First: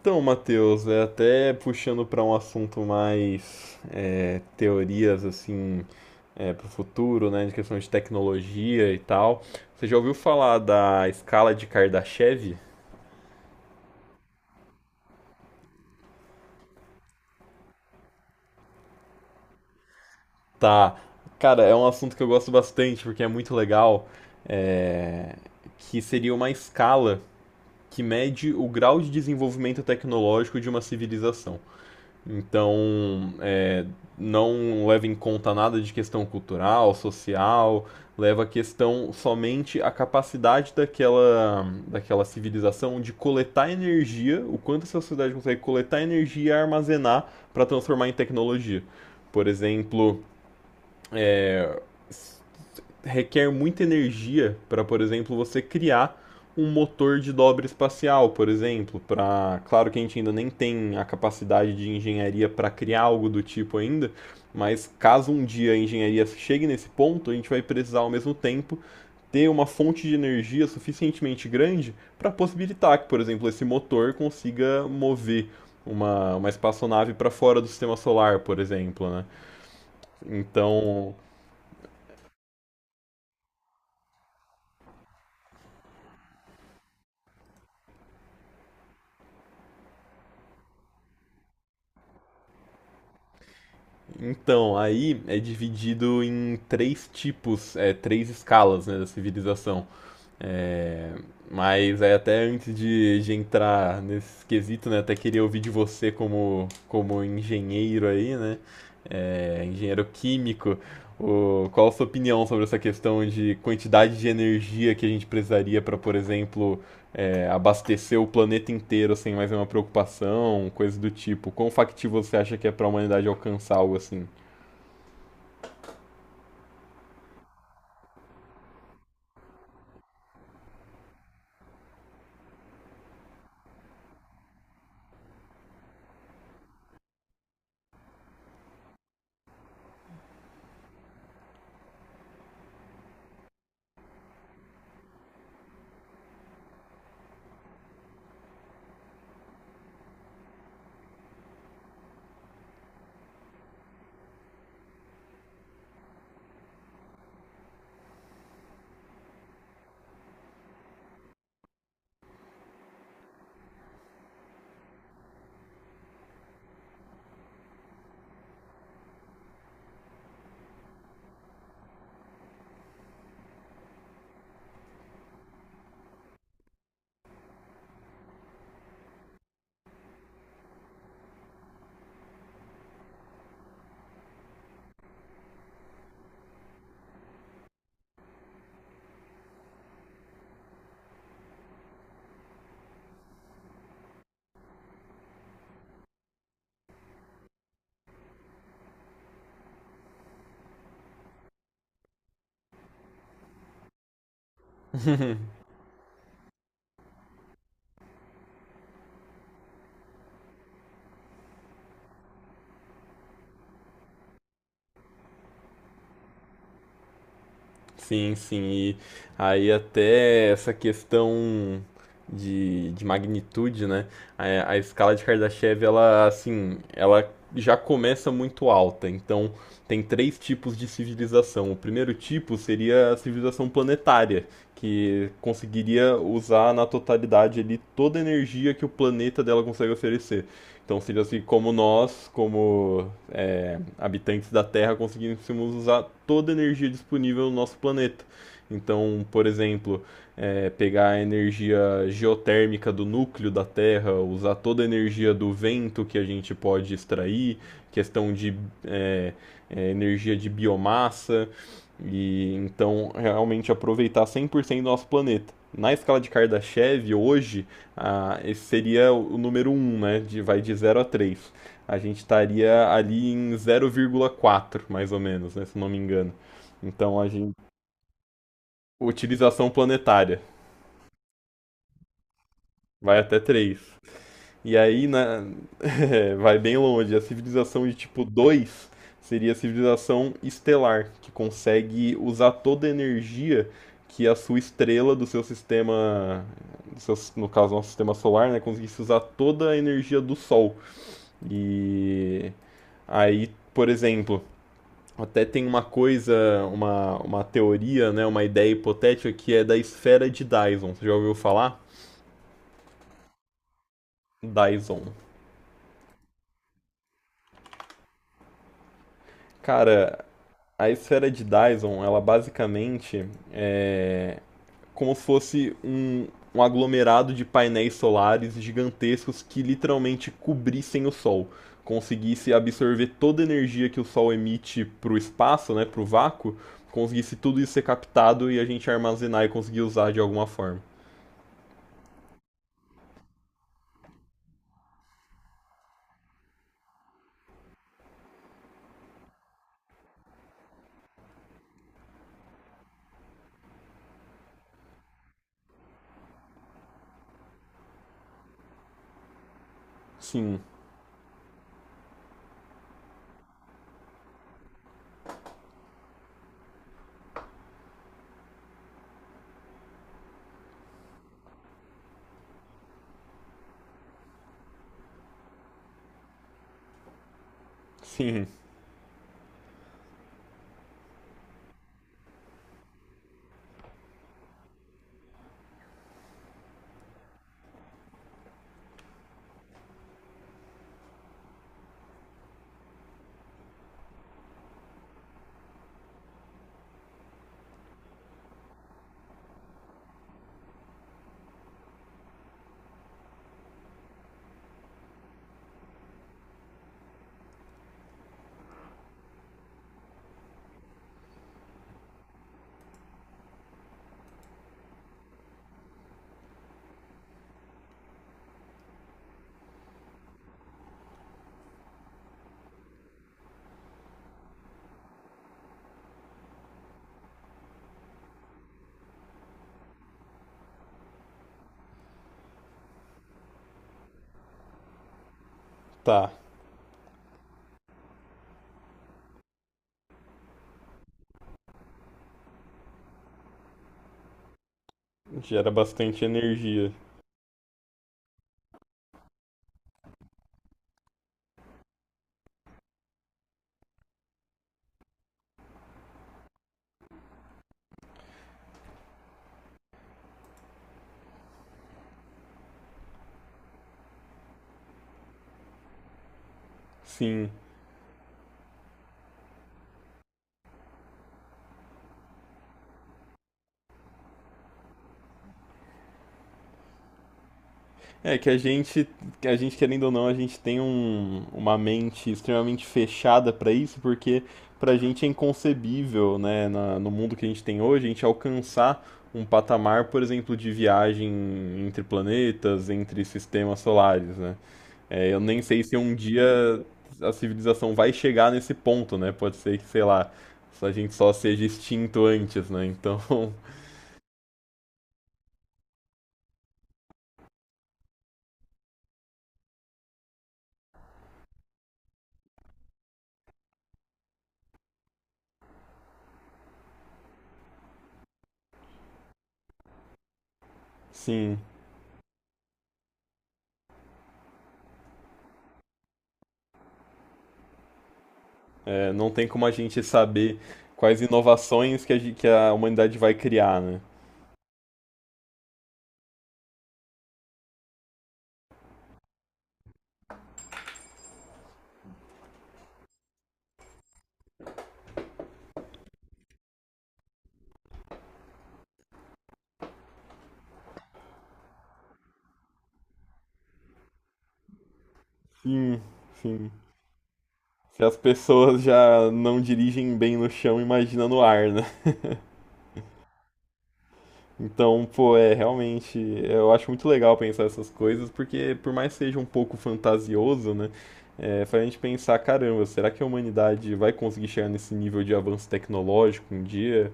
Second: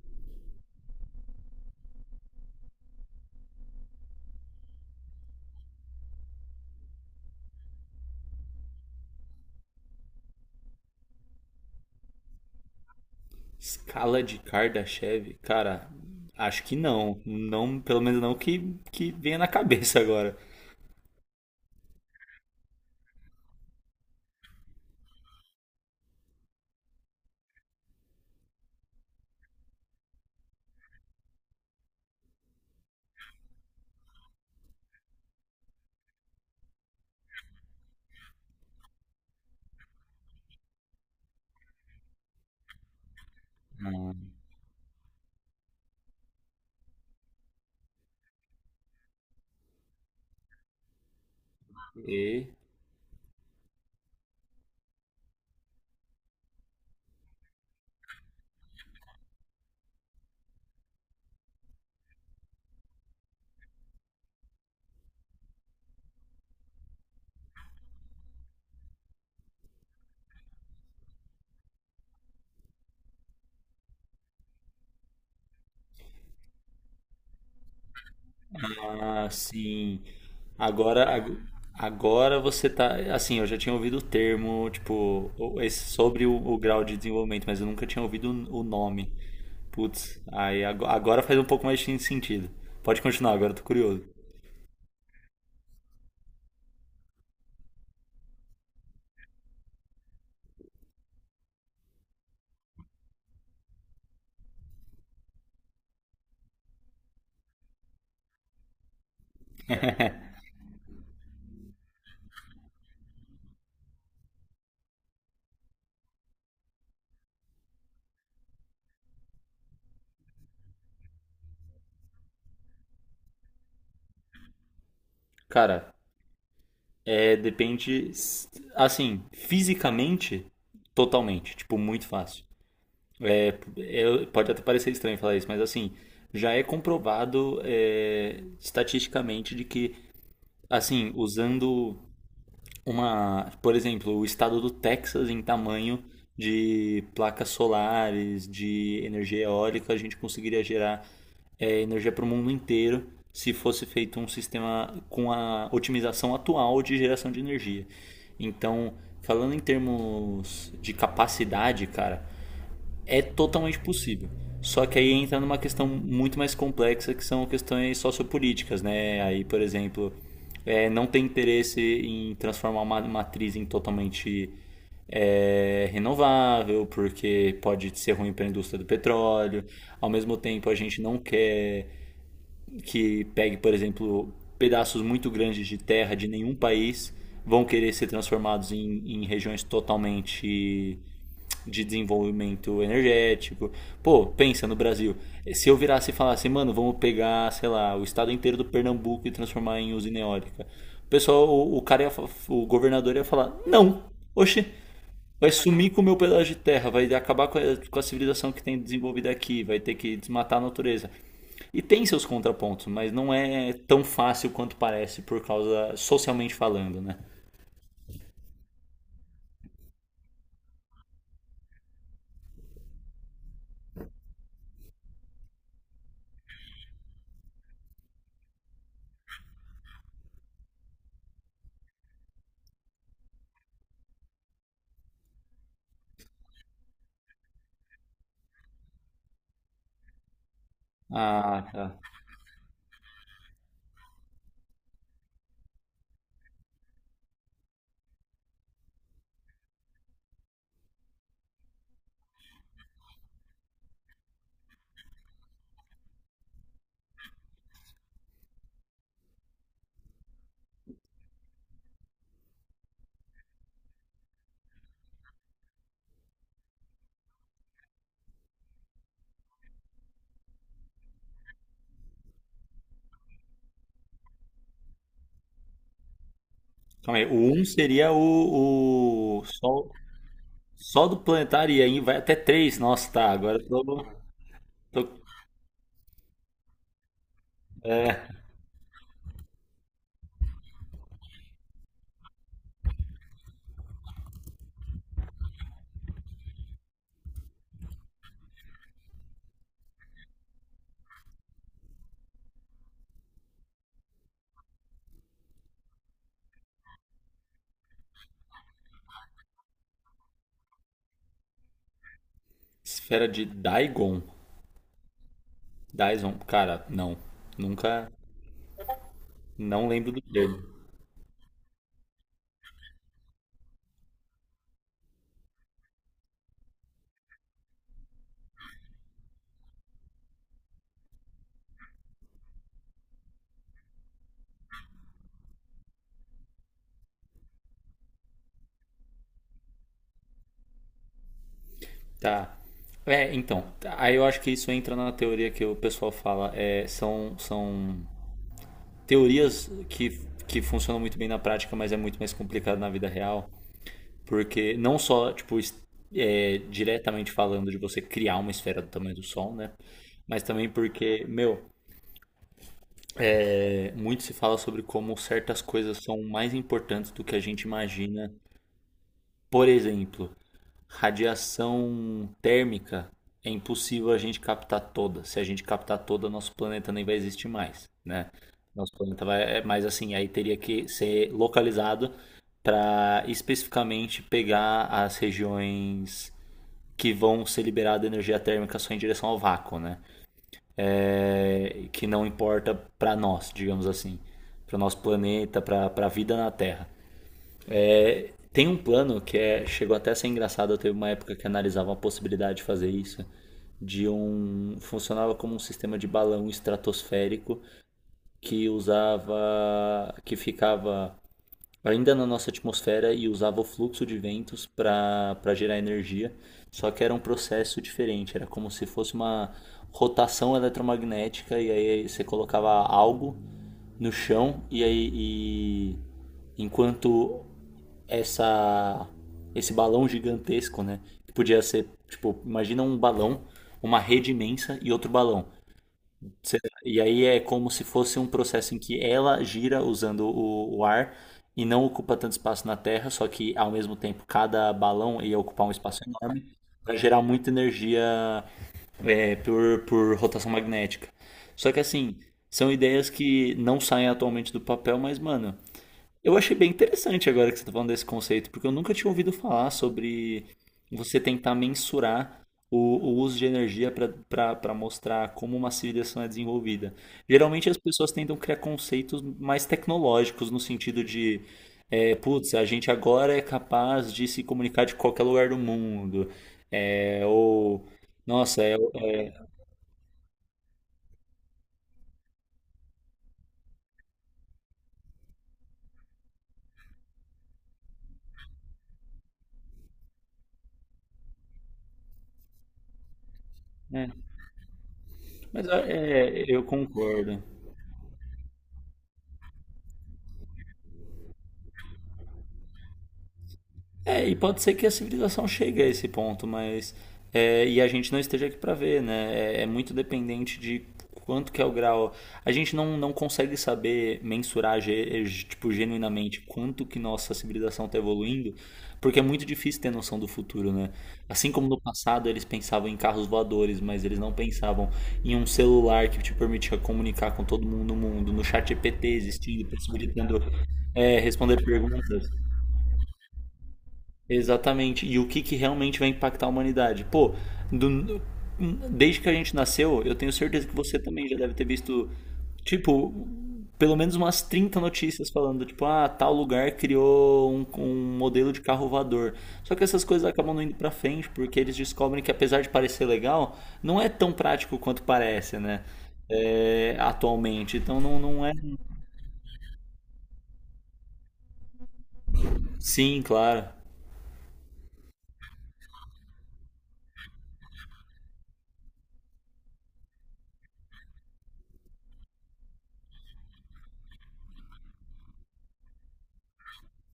Então, Matheus, é até puxando para um assunto mais teorias assim para o futuro, né, de questão de tecnologia e tal. Você já ouviu falar da escala de Kardashev? Escala de Kardashev? Cara, acho que não. Não, pelo menos não que venha na cabeça agora. Tá. Cara, é um assunto que eu gosto bastante porque é muito legal. é, que seria uma escala que mede o grau de desenvolvimento tecnológico de uma civilização. Então, não leva em conta nada de questão cultural, social, leva a questão somente a capacidade daquela civilização de coletar Ah, energia, o quanto essa sociedade consegue coletar energia e armazenar para transformar em tecnologia. Por exemplo, e, requer muita energia para, por exemplo, você criar um motor de dobra espacial, por exemplo, para, claro que a gente ainda nem tem a capacidade de engenharia para criar algo do tipo ainda, mas caso um dia a engenharia chegue nesse ponto, a gente vai precisar ao mesmo tempo ter uma fonte de energia suficientemente grande para possibilitar que, por exemplo, esse motor consiga mover uma espaçonave para fora do sistema solar, por exemplo, né? Sim. Agora, Então, agora você tá. Assim, eu já tinha ouvido o termo, tipo, sobre o grau de desenvolvimento, mas eu nunca tinha ouvido o nome. Putz, aí agora faz um pouco mais de sentido. Pode continuar, agora eu tô curioso. Então, aí é dividido em três tipos, três escalas, né, da civilização. É, mas aí até antes de entrar nesse quesito, né, até queria ouvir de você como, como engenheiro aí, né, engenheiro químico, o, qual a sua opinião sobre essa questão de quantidade de energia que a gente precisaria para, por exemplo, abastecer o planeta inteiro sem mais nenhuma preocupação, coisa do tipo? Quão factível você acha que é para a humanidade alcançar algo assim? Cara, depende, assim, fisicamente, totalmente. Tipo, muito fácil. É, pode até parecer estranho falar isso, mas assim, já é comprovado estatisticamente de que, assim, usando por exemplo, o estado do Texas em tamanho de placas solares, de energia eólica, a gente conseguiria gerar energia para o mundo inteiro se fosse feito um sistema com a otimização atual de geração de energia. Então, falando em termos de capacidade, cara, é totalmente possível. Só que aí entra numa questão muito mais complexa que são questões sociopolíticas, né? Aí, por exemplo, não tem interesse em transformar uma matriz em totalmente renovável, porque pode ser ruim para a indústria do petróleo. Ao mesmo tempo, a gente não quer que pegue, por exemplo, pedaços muito grandes de terra de nenhum país vão querer ser transformados em regiões totalmente de desenvolvimento energético. Pô, pensa no Brasil. Se eu virasse e falasse, mano, vamos pegar, sei lá, o estado inteiro do Pernambuco e transformar em usina eólica. O pessoal, o governador ia falar, não, oxe, vai sumir com o meu pedaço de terra, vai acabar com a civilização que tem desenvolvida aqui, vai ter que desmatar a natureza. E tem seus contrapontos, mas não é tão fácil quanto parece, por causa, socialmente falando, né? Sim, sim. E aí até essa questão de magnitude, né? A escala de Kardashev, ela assim, ela já começa muito alta. Então tem três tipos de civilização. O primeiro tipo seria a civilização planetária, que conseguiria usar na totalidade ali toda a energia que o planeta dela consegue oferecer. Então seria assim, Ah, como tá. nós, como habitantes da Terra, conseguíssemos usar toda a energia disponível no nosso planeta. Então, por exemplo, pegar a energia geotérmica do núcleo da Terra, usar toda a energia do vento que a gente pode extrair, questão de é, energia de biomassa, e então realmente aproveitar 100% do nosso planeta. Na escala de Kardashev, hoje, ah, esse seria o número um, né? De, vai de zero a 3. A gente estaria ali em zero, vírgula quatro, mais ou menos, né? Se não me engano. Calma Então aí. a gente. O um seria Utilização planetária. só do planetário, e aí vai até três. Nossa, Vai tá. até Agora eu 3. tô, E aí, tô- na... vai bem longe. A civilização de tipo é, 2 seria a civilização estelar, que consegue usar toda a energia que a sua estrela do seu sistema, no caso, nosso sistema solar, né, conseguisse usar toda a energia do Sol. E aí, por exemplo, até tem uma coisa, uma teoria, né, uma ideia hipotética que é da esfera de Dyson. Você já ouviu falar? Esfera de Daigon. Dyson. Daison. Cara, não. Nunca. Não lembro do Cara, termo. a esfera de Dyson, ela basicamente como se fosse um aglomerado de painéis solares gigantescos que literalmente cobrissem o Sol, conseguisse absorver toda a energia que o Sol emite para o espaço, né, para o vácuo, conseguisse tudo isso ser captado e a gente armazenar e conseguir usar de alguma forma. Tá. Então, aí eu acho que isso entra na teoria que o pessoal fala. São teorias que funcionam muito bem na prática, mas é muito mais complicado na vida real. Porque não só, tipo, diretamente falando de você criar uma esfera do tamanho do Sol, né? Mas Sim, também porque, meu, muito se fala sobre como certas coisas são mais importantes do que a gente imagina. Por exemplo, radiação térmica é impossível a gente captar toda. Se a gente captar toda, nosso planeta nem vai existir mais, né? sim, Nosso planeta vai, mas assim, aí teria que ser localizado para especificamente pegar as regiões que vão ser liberadas energia térmica só em direção ao vácuo, né? É, que não importa para nós, digamos assim, para o nosso planeta, para a vida na Terra. Tem um plano que é, chegou até a ser engraçado, eu teve uma época que analisava a possibilidade de fazer isso, de um funcionava como um sistema de balão estratosférico que usava que ficava ainda na nossa atmosfera e usava o fluxo de ventos para gerar energia, só que era um processo diferente, era como se fosse uma rotação eletromagnética e aí você colocava algo no chão e aí e enquanto essa esse balão gigantesco, né, que podia ser, tipo, imagina um balão, uma rede imensa e outro balão. tá. E aí é como se fosse um processo em que ela gira usando o ar e não ocupa tanto espaço na Terra, só que ao mesmo tempo cada balão ia ocupar Gera um espaço bastante enorme energia. para gerar muita energia por rotação magnética. Só que assim, são ideias que não saem atualmente do papel, mas mano, eu achei bem interessante agora que você está falando desse conceito, porque eu nunca tinha ouvido falar sobre você tentar mensurar o uso de energia para mostrar como uma civilização é desenvolvida. Sim, Geralmente as pessoas tentam criar conceitos mais tecnológicos, no sentido de, putz, a gente agora é capaz de se comunicar de qualquer lugar do mundo. Ou, é que nossa, a gente querendo ou não, a gente tem uma mente extremamente fechada para isso, porque pra gente é inconcebível, né, no mundo que a gente tem hoje, a gente alcançar um patamar, por exemplo, de viagem entre planetas, entre sistemas é, solares, né? É, eu nem mas sei se um eu dia a concordo. civilização vai chegar nesse ponto, né? Pode ser que, sei lá, a gente só seja extinto antes, né? Então, É, e pode ser que a civilização chegue a esse ponto, mas e a gente não esteja aqui para ver, né? É muito dependente de quanto que é o grau. A gente não consegue saber mensurar tipo genuinamente quanto que nossa civilização está evoluindo, porque é muito difícil ter noção do futuro, né? Assim sim. como no passado eles pensavam em carros voadores, mas eles não pensavam em um celular que te permitia comunicar com todo mundo, no chat EPT É, não tem como existindo, a gente possibilitando saber quais responder inovações que perguntas. Que a humanidade vai criar, né? Exatamente. E o que realmente vai impactar a humanidade? Pô, do- desde que a gente nasceu, eu tenho certeza que você também já deve ter visto, tipo, pelo menos umas 30 notícias falando, tipo, ah, tal lugar criou um modelo de carro voador. Só que essas coisas acabam não indo pra frente, porque eles descobrem que apesar de parecer legal, não é tão prático quanto parece, né? Sim, sim. É, atualmente. Então Se as não é. pessoas já não dirigem bem no chão, imagina no ar, né? Sim, claro. Então, pô, é realmente. Eu acho muito legal pensar essas coisas, porque por mais que seja um pouco fantasioso, né? É, faz a gente pensar, caramba, será que a humanidade vai conseguir chegar nesse nível de avanço tecnológico um dia?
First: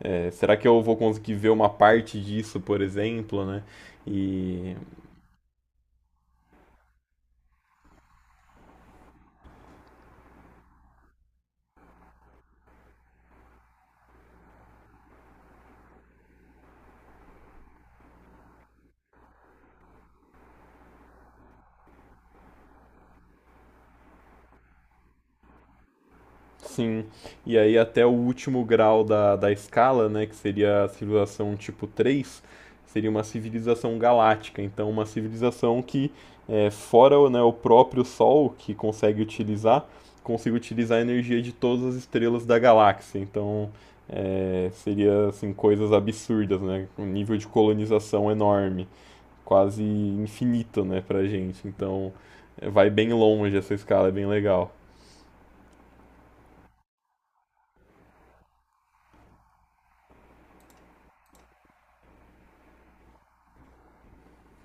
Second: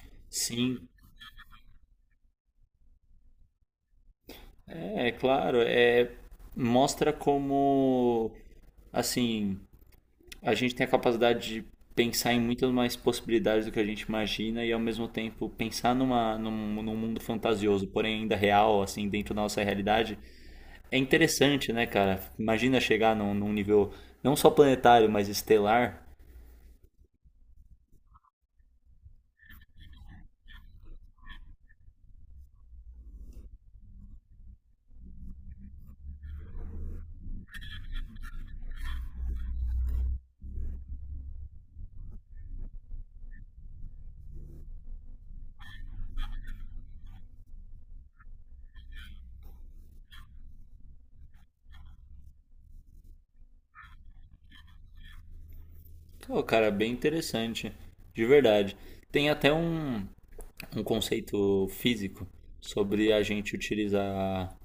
É, será que eu Sim. vou conseguir ver uma parte disso, por exemplo, né? E É, claro, mostra como, assim, a gente tem a capacidade de pensar em muitas mais possibilidades do que a gente imagina e ao mesmo tempo pensar num mundo fantasioso, porém ainda real, assim, dentro da nossa realidade. É interessante, né, cara? Imagina chegar num nível não só planetário, mas estelar. sim, e aí até o último grau da escala, né, que seria a civilização tipo 3 seria uma civilização galáctica, então uma civilização que, fora né, o próprio Sol, que consegue utilizar a energia de todas as estrelas da galáxia, então seria assim, coisas absurdas, né, um nível de colonização enorme, quase infinito, né, pra gente, então vai bem longe essa escala, é bem legal. Pô, cara, bem interessante, de verdade. Tem até um conceito físico sobre a gente utilizar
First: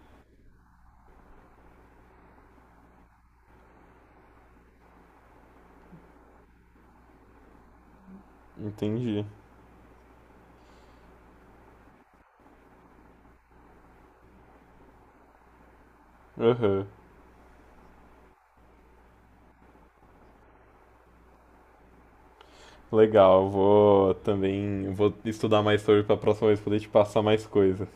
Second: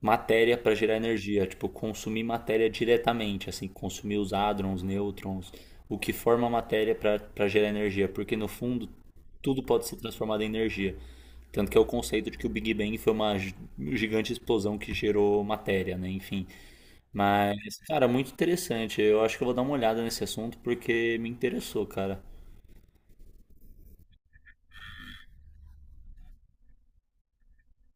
matéria para gerar energia, tipo, consumir matéria diretamente, assim, consumir os hádrons, nêutrons, o que forma a matéria para gerar energia, porque no fundo Entendi. tudo pode ser transformado em energia. Tanto que é o conceito de que o Big Bang foi uma gigante explosão que gerou matéria, né? Enfim. Aham. Mas, cara, muito interessante. Eu acho que eu vou dar uma olhada nesse assunto porque me interessou, cara. Legal, eu vou também, vou estudar mais sobre para a próxima vez poder te passar mais coisas.